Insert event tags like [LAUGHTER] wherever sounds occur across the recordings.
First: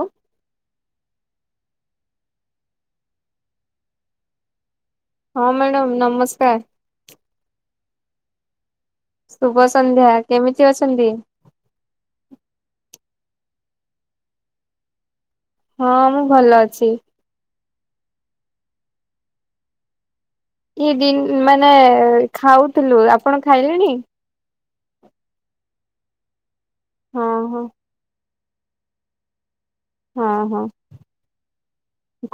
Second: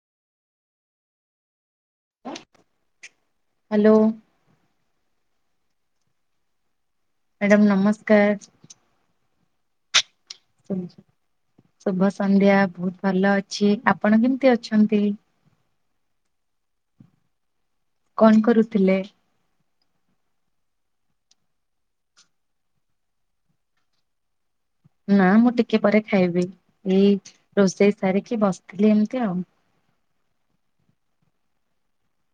ଉଁ ଉଁ ହ୍ୟାଲୋ ହଁ ମ୍ୟାଡ଼ାମ ନମସ୍କାର। ମ୍ୟାଡ଼ାମ ନମସ୍କାର। ଶୁଭ ସନ୍ଧ୍ୟା କେମିତି ଶୁ ଅଛନ୍ତି? ଶୁଭ ସନ୍ଧ୍ୟା, ବହୁତ୍ ଭଲ ଅଛି, ଆପଣ କେମିତି ଅଛନ୍ତି? ହଁ, ମୁଁ ଭଲ ଅଛି। କଣ କରୁଥିଲେ? ଇଏ ଦିନ୍, ମାନେ ଖାଉଥିଲୁ ଆପଣ ଖାଇଲେଣି? ନା ମୁଁ ଟିକେ ପରେ ଖାଇବି ଏଇ ହଁ ହଁ ରୋଷେଇ ସାରିକି ବସିଥିଲି ଏମିତି ଆଉ। ହଁ ହଁ,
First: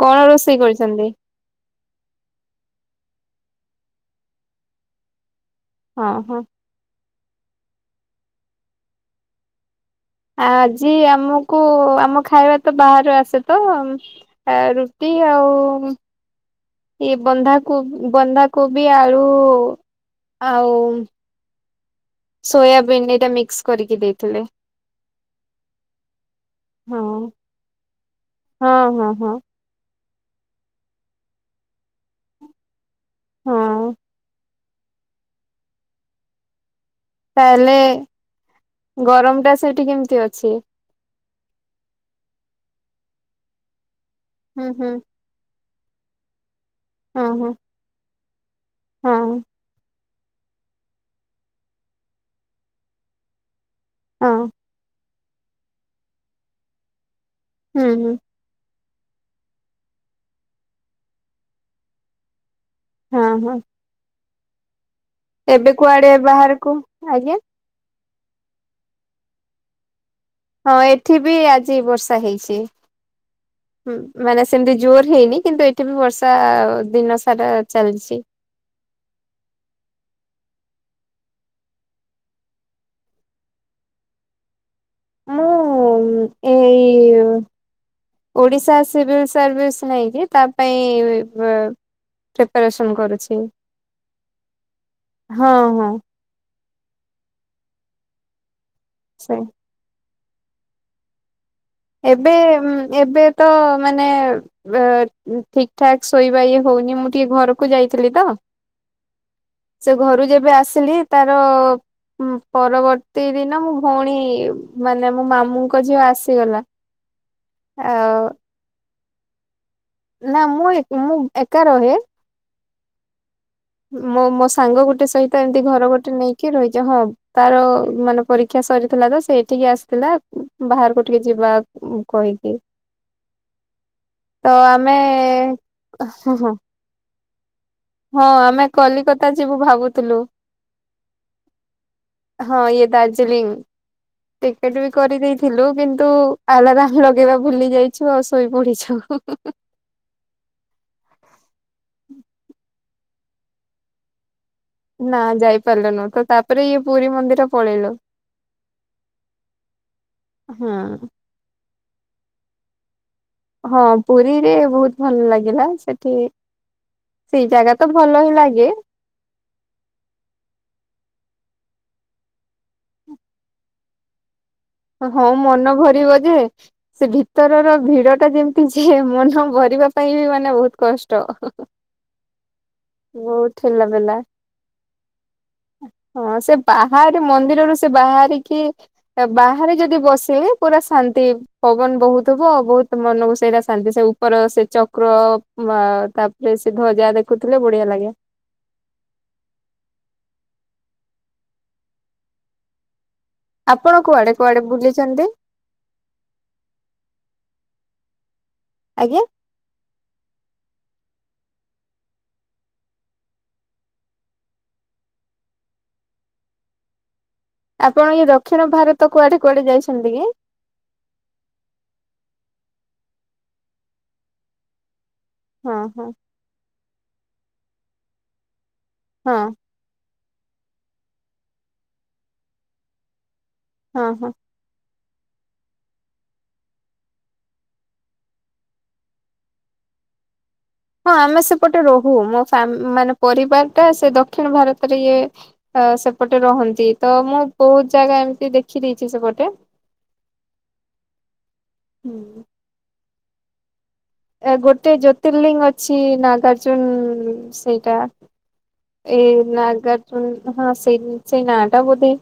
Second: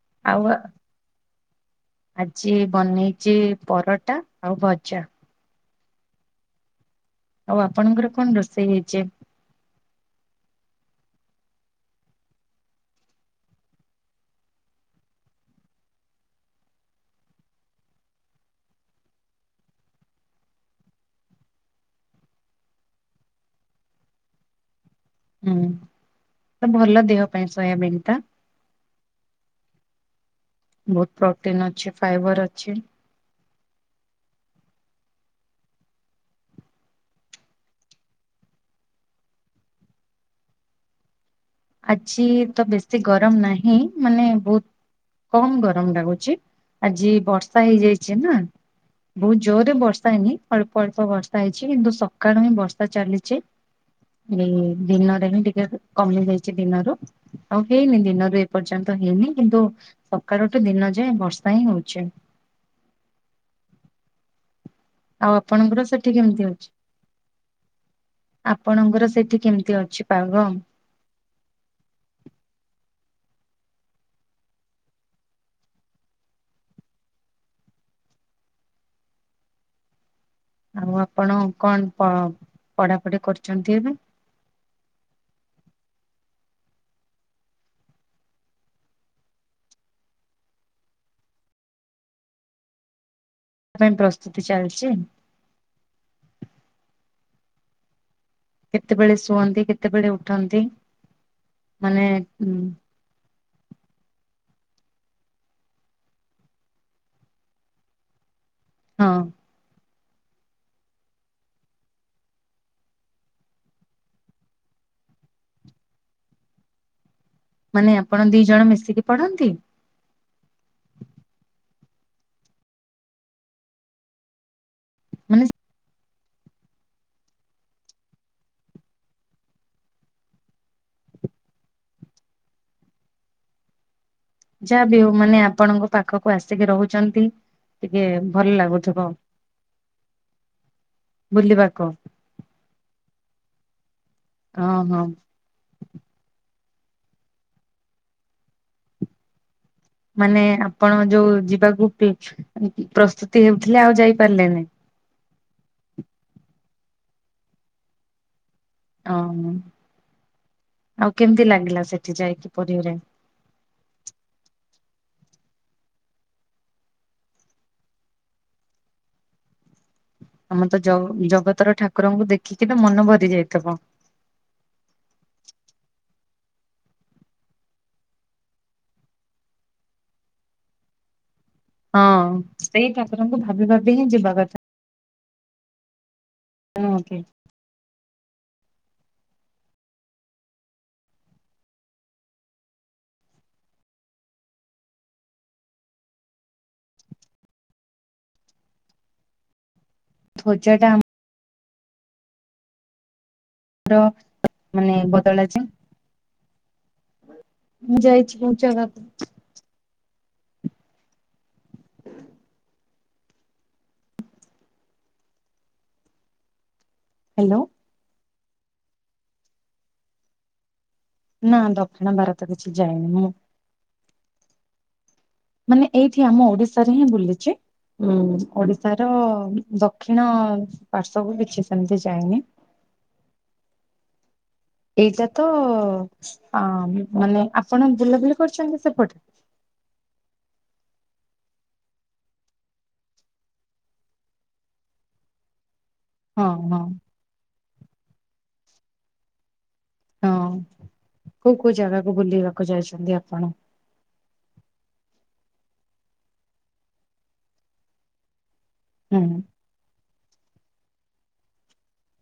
କଣ ଆଉ ରୋଷେଇ କରିଚନ୍ତି? ଆଜି ବନେଇଚି ପରଟା ଆଉ ଭଜା। ହଁ ହଁ। ଆଉ ଆପଣଙ୍କର କଣ ରୋଷେଇ ହେଇଚି? ଆଜି ଆମୁକୁ ଆମ ଖାଇବା ତ ବାହାରୁ ଆସେ ତ ଆ ରୁଟି ଆଉ ଇଏ ବନ୍ଧାକୋ, ବନ୍ଧାକୋବି ଆଳୁ ଆଉ ସୋୟାବିନ୍ ଏଇଟା ମିକ୍ସ କରିକି ଦେଇଥିଲେ। ହୁଁ, ତ ହଁ ଭଲ ଦେହ ପାଇଁ ସୋୟାବିନ ଟା। ହଁ ହଁ ହଁ। ବୋହୁତ୍ ପ୍ରୋଟିନ୍ ଅଛି ଫାଇବର ଅଛି। ହଁ। ତାହେଲେ ଗରମ ଟା ସେଇଠି କେମିତି ଅଛି? ଆଜି ତ ବେଶୀ ଗରମ ନାହିଁ ମାନେ ହୁଁ ହୁଁ। କମ୍ ଗରମ ଲାଗୁଚି। ଆଜି ହଁ ହଁ ବର୍ଷା ହେଇଯାଇଚି ନା ହଁ ବହୁତ୍ ଜୋରେ ବ ବର୍ଷା ହେଇନି ଅଳ୍ପ ଅଳ୍ପ ବର୍ଷା ହେଇଚି କିନ୍ତୁ ସକାଳୁ ହିଁ ବର୍ଷା ଚାଲିଚି। ହୁଁ, ହଁ ଦିନରେ ହିଁ ଟିକେ କମି ଯାଇଚି ଦିନରୁ ଆଉ ହୁଁ ହେଇନି ହୁଁ ଦିନରେ। ପର୍ଯ୍ୟନ୍ତ ହେଇନି କିନ୍ତୁ ସକାଳଠୁ ଦିନ ଯାଏ ବର୍ଷା ହିଁ ହଉଚି। ହଁ ହଁ। ଆଉ ଏବେ ଆପଣଙ୍କର କୁଆଡେ ସେଠି କେମିତି ବାହାରକୁ ଅଛି? ଆଜ୍ଞା ଆପଣଙ୍କର ସେଠି କେମିତି ଅଛି ପାଗ? ହଁ, ଏଠି ବି ଆଜି ବର୍ଷା ହେଇଚି। ହୁଁ, ମାନେ ସେମିତି ଜୋର ହେଇନି କିନ୍ତୁ ଏଠି ବି ବର୍ଷା ଦିନ ସାରା ଚାଲିଚି। ଆଉ ଆପଣ କଣ ପ ପଢାପଢି କରୁଚନ୍ତି ଏବେ? ମୁଁ ଏଇ ଓଡିଶା ଆସିବି ସର୍ଭିସ୍ ନେଇକି ତା ପାଇଁ ବ ପ୍ରିପାରେସନ୍ କରୁଚି। ତା ପାଇଁ ପ୍ରସ୍ତୁତି ଚାଲିଚି? ହଁ ହଁ। କେତେବେଳେ ସେ ଶୁଅନ୍ତି? କେତେବେଳେ ଉଠନ୍ତି? ମାନେ ଏବେ, ଉଁ ଏବେ ତ ମାନେ ଠିକ୍ ଠାକ୍ ଶୋଇବା ଇଏ ହଉନି। ମୁଁ ଟିକେ ଘରୁକୁ ଯାଇଥିଲି ତ। ହଁ। ସେ ଘରୁ ଯେବେ ଆସିଲି ତାର ଉଁ, ପରବର୍ତ୍ତୀ ଦିନ ମୁଁ ଭଉଣୀ ମାନେ ମୋ ମାମୁଁଙ୍କ ଝିଅ ଆସିଗଲା। ମାନେ ଆପଣ ଆଉ ଦି ଜଣ ମିଶିକି ପଢନ୍ତି? ନା ମୁଁ, ମୁଁ ଏକା ରହେ। ମୋ ମୋ ସାଙ୍ଗ ଗୋଟେ ମାନେ ସହିତ ଏମିତି ଘର ଗୋଟେ ନେଇକି ରହିଜା। ହଁ। ତାର ମାନେ ପରୀକ୍ଷା ସରିଥିଲା ତ, ସେଏଠିକି ଆସିଥିଲା ବାହାରକୁ ଟିକେ ଯିବା କହିକି। ତ ଆମେ-ଏଁ ହ, ହଁ। ରହୁଚନ୍ତି। ହଁ, ଆମେ କଲିକତା ଯିବୁ ଭାବୁଥୁଲୁ। ବୁଲିବାକୁ ହଁ, ଇଏ ଦାର୍ଜିଲିଂ ଟିକେଟ୍ ବି ଓହୋ କରିଦେଇ ଥିଲୁ କିନ୍ତୁ, ଆଲାରାମ୍ ଲଗେଇବା ଭୁଲି ଯାଇଛୁ, ଆଉ ଶୋଇ ପଡିଛୁ। [UNINTELLIGIBLE] ମାନେ ଆପଣ ଯୋଉ ଯିବାକୁ ପି-ପ୍ରସ୍ତୁତି ହେଉଥିଲେ ଆଉ ଯାଇପାରିଲେନିଁ? ନା ଯାଇପାରିଲୁନୁ। ତ ତା'ପରେ ଇଏ ପୁରୀ ମନ୍ଦିର ପଳେଇଲୁ। ଅଁ ମ୍ ହଁ। ଆଉ କେମିତି ଲାଗିଲା ସେଠି ଯାଇକି ପୁରୀରେ? ହଁ, ପୁରୀରେ ବହୁତ ଭଲ ଲାଗିଲା। ସେଠି ସେଇ ଜାଗା ତ ଭଲ ହିଁ ଲାଗେ। ଆମ ତ ଜ-ଜଗତର ଠାକୁରଙ୍କୁ ଦେଖିକି ନା ମନ ଭରି ଯାଇଥିବ। ହଁ, ମନ ଭରିବ ଯେ ସେ ଭିତରର ଭିଡ ଟା ଯେମତି ଯେ, ମନ ଭରିବା ପାଇଁ ବି ମାନେ ବହୁତ କଷ୍ଟ। ହଁ, ସେଇ ଠାକୁରଙ୍କୁ ବହୁତ ଭାବି ଠେଲା ଭାବି ହିଁ ପେଲା ଯିବା କଥା। ହଁ, ସେ ନୁହଁ କି ବାହାରେ ମନ୍ଦିରରୁ ସେ ବାହାରିକି ବାହାରେ ଯଦି ବସିଲେ ପୁରା ଶାନ୍ତି। ପବନ ବହୁଥିବ, ବହୁତ ମନକୁ ସେଇଟା ଶାନ୍ତି ସେ ଉପର ସେ ଚକ୍ର ବା, ତାପରେ ସେ ଧ୍ୱଜା ଦେଖୁଥିଲେ ବଢିଆ ଲାଗେ। ଧ୍ୱଜା ଟା ଆମ୍ ଆପଣ ର କୁଆଡେ କୁଆଡେ ମାନେ ବୁଲିଛନ୍ତି ବଦଳାଯାଏ। ମୁଁ ଯାଇଛି ଧ୍ୱଜା ଆଜ୍ଞା? [UNINTELLIGIBLE] ହ୍ୟାଲୋଁ! ଆପଣ ଏ ଦକ୍ଷିଣ ଭାରତ କୁଆଡେ କୁଆଡେ ଯାଇଛନ୍ତି କି? ନା, ଦକ୍ଷିଣ ଭାରତ କିଛି ଯାଇନି ମୁଁ। ହଁ ମାନେ ହଁ ଏଇଠି ଆମ ଓଡିଶାରେ ହିଁ ବୁଲିଚି। ଉଁ ଓଡିଶାର ହଁ ଦ କ୍ଷିଣ-ଅ ପାର୍ଶ୍ବକୁ କିଛି ସେମିତି ଯାଇନି। ହଁ, ହଁ। ଏଇଟା ତ ଆ ମାନେ ଆପଣ ବୁଲାବୁଲି କରିଛନ୍ତି ସେପଟେ? ହଁ ଆମେ ସେପଟେ ରହୁ। ମୋ ଫ୍ୟାମ୍ ମାନେ ପରିବାର ଟା ସେ ଦକ୍ଷିଣ ଭାରତରେ ଇଏ ଏ ସେପଟେ ହଁ ହଁ ରହନ୍ତି ତ, ମୁଁ ବହୁତ ଜାଗା ଏମିତି ଦେଖିଦେଇଛି ସେପଟେ। ହଁ, କୋଉ କୋଉ ଜାଗାକୁ ହୁଁ। ବୁଲିବାକୁ ଯାଇଛନ୍ତି ଆପଣ? ଏ ଗୋଟେ ଜ୍ୟୋତିର୍ଲିଙ୍ଗ୍ ଅଛି ନାଗାର୍ଜୁନ୍-ଉଁ ସେଇଟା। ହୁଁ ଏ ନାଗାର୍ଜୁନ୍ ହଁ, ସେଇ ସେଇ ନାଁ ଟା ବୋଧେ!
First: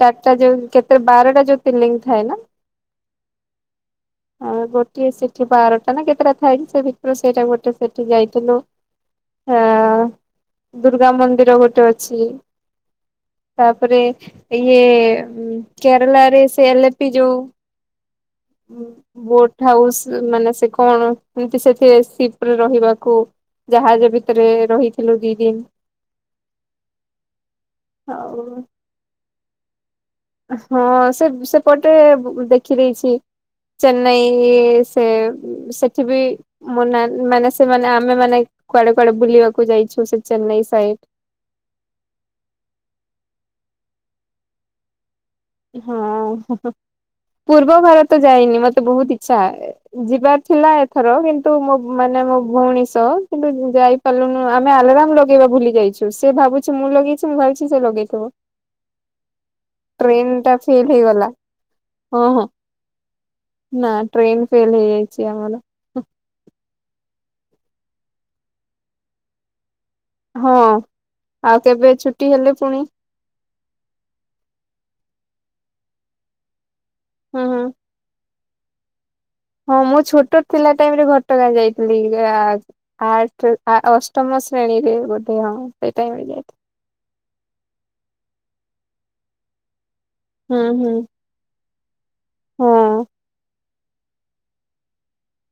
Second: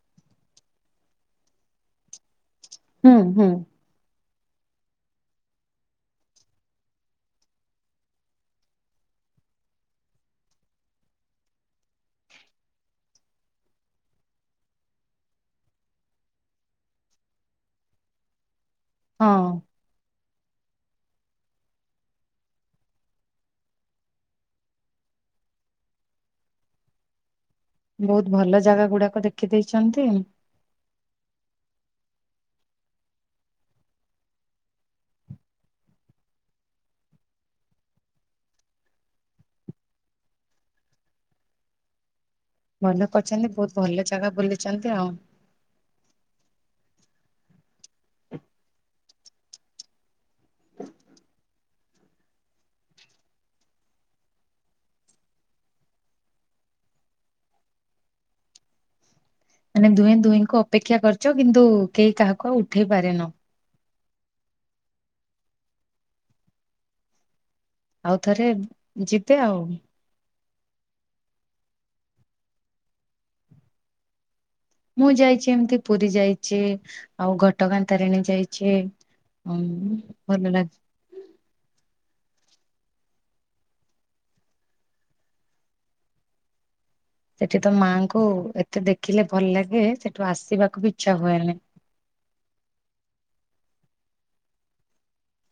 ଚାରିଟା ଯୋଉ କେତେ ବାରଟା ଜ୍ୟୋତିର୍ଲିଙ୍ଗ୍ ଥାଏ ନା? ହୁଁ, ହୁଁ। [INAUDIBLE] ଆଉ ଗୋଟିଏ ସେଠି ବାରଟା ନା କେତେଟା ଥାଏକି, ସେଟା ଭିତରୁ ସେଇଟା ଗୋଟେ ସେଠି ଯାଇଥିଲୁ। ହାଁ, ଦୁର୍ଗା ମନ୍ଦିର ଗୋଟେ ଅଛି। ତାପରେ ଏଇ କେରଲା ରେ ସେ ଏଲ୍ ଏପି ଯୋଉ ହଁ। ବୋଟ଼ ହାଉସ୍ ମାନେ ସେ କଣ ଏମତି ସେଥିରେ ସିପ୍ ରେ ରହିବାକୁ ଜାହାଜ ଭିତରେ ରହିଥିଲୁ ଦି ଦିନ୍। ବହୁତ ଭଲ ଜାଗା ଗୁଡାକ ଦେଖିଦେଇଛନ୍ତି। ହଁ, ସେ -ସେପଟେ ଦେଖି ଦେଇଛି। ଚେନ୍ନାଇ ସେ ସେଠି ବି ମୋ ନାନି ମାନେ ସେମାନେ ଆମେ ମାନେ କୁଆଡେ କୁଆଡେ ବୁଲିବାକୁ ଯାଇଛୁ ସେ ଚେନ୍ନାଇ ସାଇଡ଼ ମତେ ପଚାରିଲେ ବହୁତ ଭଲ ଜାଗା ବୁଲିଛନ୍ତି ଆଉ। ହଁ ହଁହଁ ପୂର୍ବ ଭାରତ ଯାଇନି ମତେ ବହୁତ ଇଚ୍ଛା ଯିବାକୁ। ଥିଲା ଏଥର କିନ୍ତୁ ମୁଁ ମାନେ ମୋ ଭଉଣୀ ସହ କିନ୍ତୁ ଯାଇପାରିଲୁନୁ ଆମେ ଆଲାରାମ୍ ଲଗେଇବା ଭୁଲି ଯାଇଛୁ। ସେ ଭାବୁଛି ମୁଁ ଲଗେଇଛି, ମୁଁ ଭାବିଛି ସେ ଲଗେଇଥିବ। ମାନେ ଦୁହେଁ ଟ୍ରେନ ଟା ଦୁହିଁଙ୍କୁ ଫେଲ ଅପେକ୍ଷା ହେଇଗଲା କରିଚ କିନ୍ତୁ କେହି ହଁ ହଁ କାହାକୁ ଆଉ ଉଠେଇ ପାରିନ। ନା ଟ୍ରେନ ଫେଲ୍ ହେଇଯାଇଛି ଆମର ଆଉ ଥରେ ଯିବେ ଆଉ ହଁ ଆଉ କେବେ ଛୁଟି ହେଲେ ପୁଣି ମୁଁ ଯାଇଛି, ଏମିତି ପୁରୀ ଯାଇଛି, ଆଉ ହୁଁ ହୁଁ ଘଟଗାଁ ତାରିଣୀ ଯାଇଛି। ଉଁ ହଁ ମୁଁ ଛୋଟ ଭଲ ଥିଲା ଲାଗେ ଟାଇମ ରେ ଘଟଗାଁ ଯାଇଥିଲି। ୟାର ଆଠ ଅଷ୍ଟମ ଶ୍ରେଣୀରେ ବୋଧେ ହଁ ସେଇଟାଇମରେ ଯାଇଥିଲି। ଏଠି ତ ମାଙ୍କୁ ଏତେ ଦେଖିଲେ ଭଲ ଲାଗେ, ସେଠୁ ଆସିବାକୁ ବି ଇଚ୍ଛା ହୁଏନି। ହଁ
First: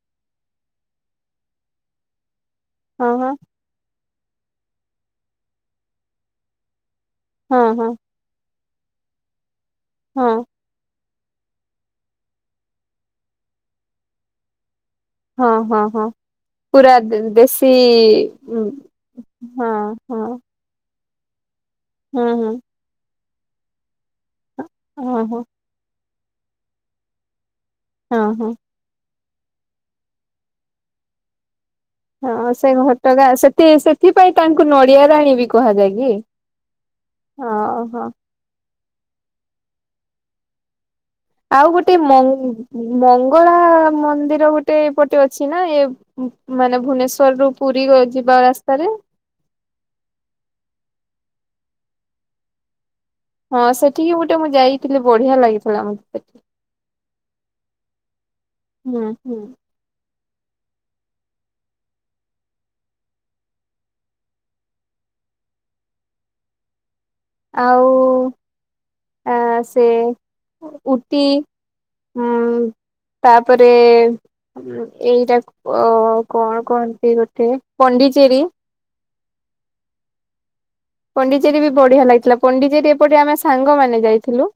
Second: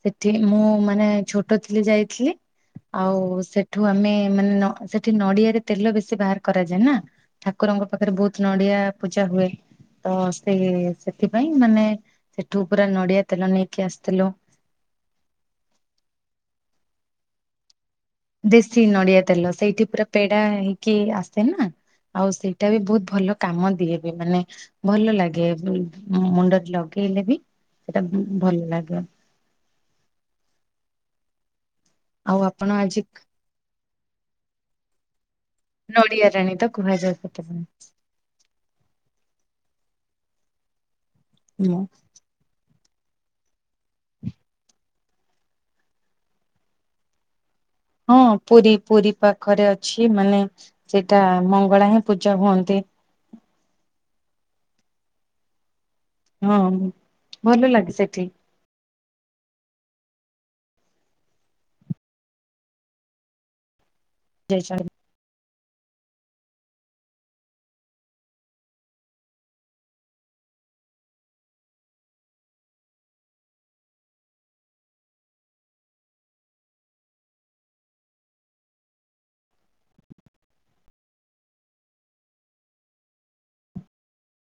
ସେଠି ମୁଁ ମାନେ ଛୋଟ ଥିଲି ଯାଇଥିଲି ହଁ ଆଉ ହଁ ସେ ଠୁ ଆମେ ମାନେ ସେଠି ନଡ଼ିଆ ରୁ ତେଲ ବେଶୀ ବାହାର କରାଯାଏ ନା ହଁ ହଁ ହଁ ଠାକୁରଙ୍କ ପାଖରେ ବହୁତ ନଡ଼ିଆ ପୂଜା ହୁଏ ତ ହଁ ସିଏ ସେ ଥିପାଇଁ ମାନେ ସେଠୁ ପୁରା ନଡ଼ିଆ ତେଲ ନେଇକି ଆସିଥିଲୁ। ହଁ ହଁ ହଁ ପୁରା ଦେଶୀ ଦେଶୀ ନଡିଆ ତେଲ ହଁ ସେଇଠି ପୁରା ହଁ ପେଡା ହେଇକି ଆସେ ନା? ହୁଁ ଆଉ ହୁଁ ସେଇଟା ବି ବହୁତ ଭଲ କାମଦିଏ ବି ମାନେ ହଁ ଭଲ ହଁ ଲାଗେ। ମୁଣ୍ଡରେ ଲଗେଇଲେ ବି ସେଇଟା ହଁ ଭଲ ଲାଗିବ। ଆଉ ହଁ ଆପଣ ସେ ଆଜି ଘଟଗାଁ ସେଥି ସେଥିପାଇଁ ତାଙ୍କୁ ନଡିଆ ରାଣୀ ବି କୁହାଯାଏ କି? ନଡିଆ ରାଣୀ ତ କୁହାଯାଏ ସେଥିପାଇଁ। ହଁ ହଁ ଆଉ ହୁଁ। ଗୋଟେ ମହୁ, ମଙ୍ଗଳା ମନ୍ଦିର ଗୋଟେ ଏପଟେ ଅଛି ନାଁ ଏ ମାନେ ଭୁବନେଶ୍ଵର ରୁ ପୁରୀ ଗ ଯିବା ରାସ୍ତାରେ ଘରେ ଅଛି ମାନେ ସେଇଟା ମଙ୍ଗଳା ହିଁ ପୂଜା ହୁଅନ୍ତି। ହଁ ସେଠିକି ଗୋଟେ ମୁଁ ଯାଇଥିଲି ବଢିଆ ଲାଗିଥିଲା ମତେ। ହଁ ଭଲ ଲାଗେ ସେଠି। ହୁଁ ହୁଁ ଯାଇଛନ୍ତି। ଆଉ ଆଁ ସେ ଉଟି ହଁ ତାପରେ ଏଇଟା କୁ କଁ କଣ କହନ୍ତି ଗୋଟେ ପଣ୍ଡିଚେରୀ ପଣ୍ଡିଚେରୀ ବି ବଢିଆ ଲାଗିଥିଲା। ପଣ୍ଡିଚେରୀ ଏପଟେ ଆମେ ସାଙ୍ଗମାନେ ଯାଇଥିଲୁ।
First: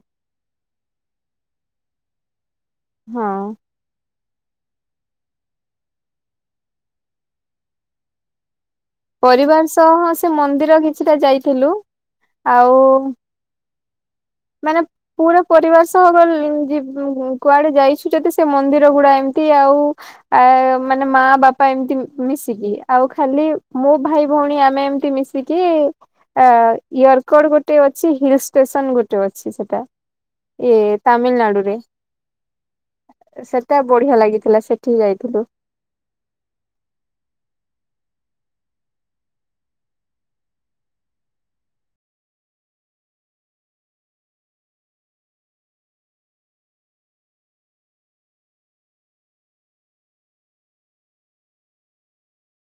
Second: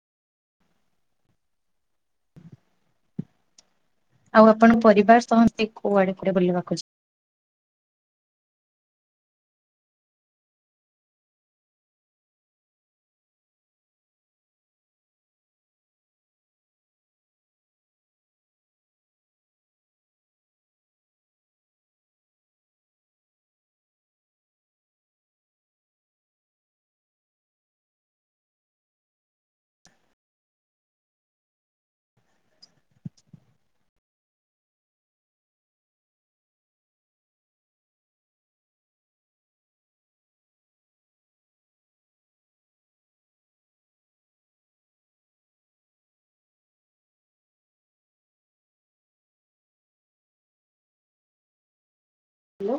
ହଁ ଆଉ ଆପଣ ପରିବାର ସମସ୍ତେ କୁଆଡେ କୁଆଡେ ବୁଲିବାକୁ ଯାଆନ୍ତି। ପରିବାର ସହ ସେ ମନ୍ଦିର କିଛିଟା ଯାଇଥିଲୁ ଆଉ। ମାନେ ପୁରା ପରିବାର ସହ ଏନ ତି ଯିବୁ କୁଆଡେ ଯାଇଛୁ ଯଦି ସେ ମନ୍ଦିର ଗୁଡା ଏମିତି ଆଉ ଆଁ ମାନେ ମା ବାପା ଏମତି ମିଶିକି ଆଉ ଖାଲି ମୁଁ ଭାଇ ଭଉଣୀ ଆମେ ଏମତି ମିଶିକି ମିଶିକି ଆଁ ୟରକଡ଼ ଗୋଟେ ଅଛି ହିଲ୍ ଷ୍ଟେସନ ଗୋଟେ ଯଉ ଅଛି ସେଇଟା ଏଇ ତାମିଲନାଡୁ ରେ। ସେଟା ବଢିଆ ଲାଗିଥିଲା ସେଠି ଯାଇଥିଲୁ। ହେଲୋ।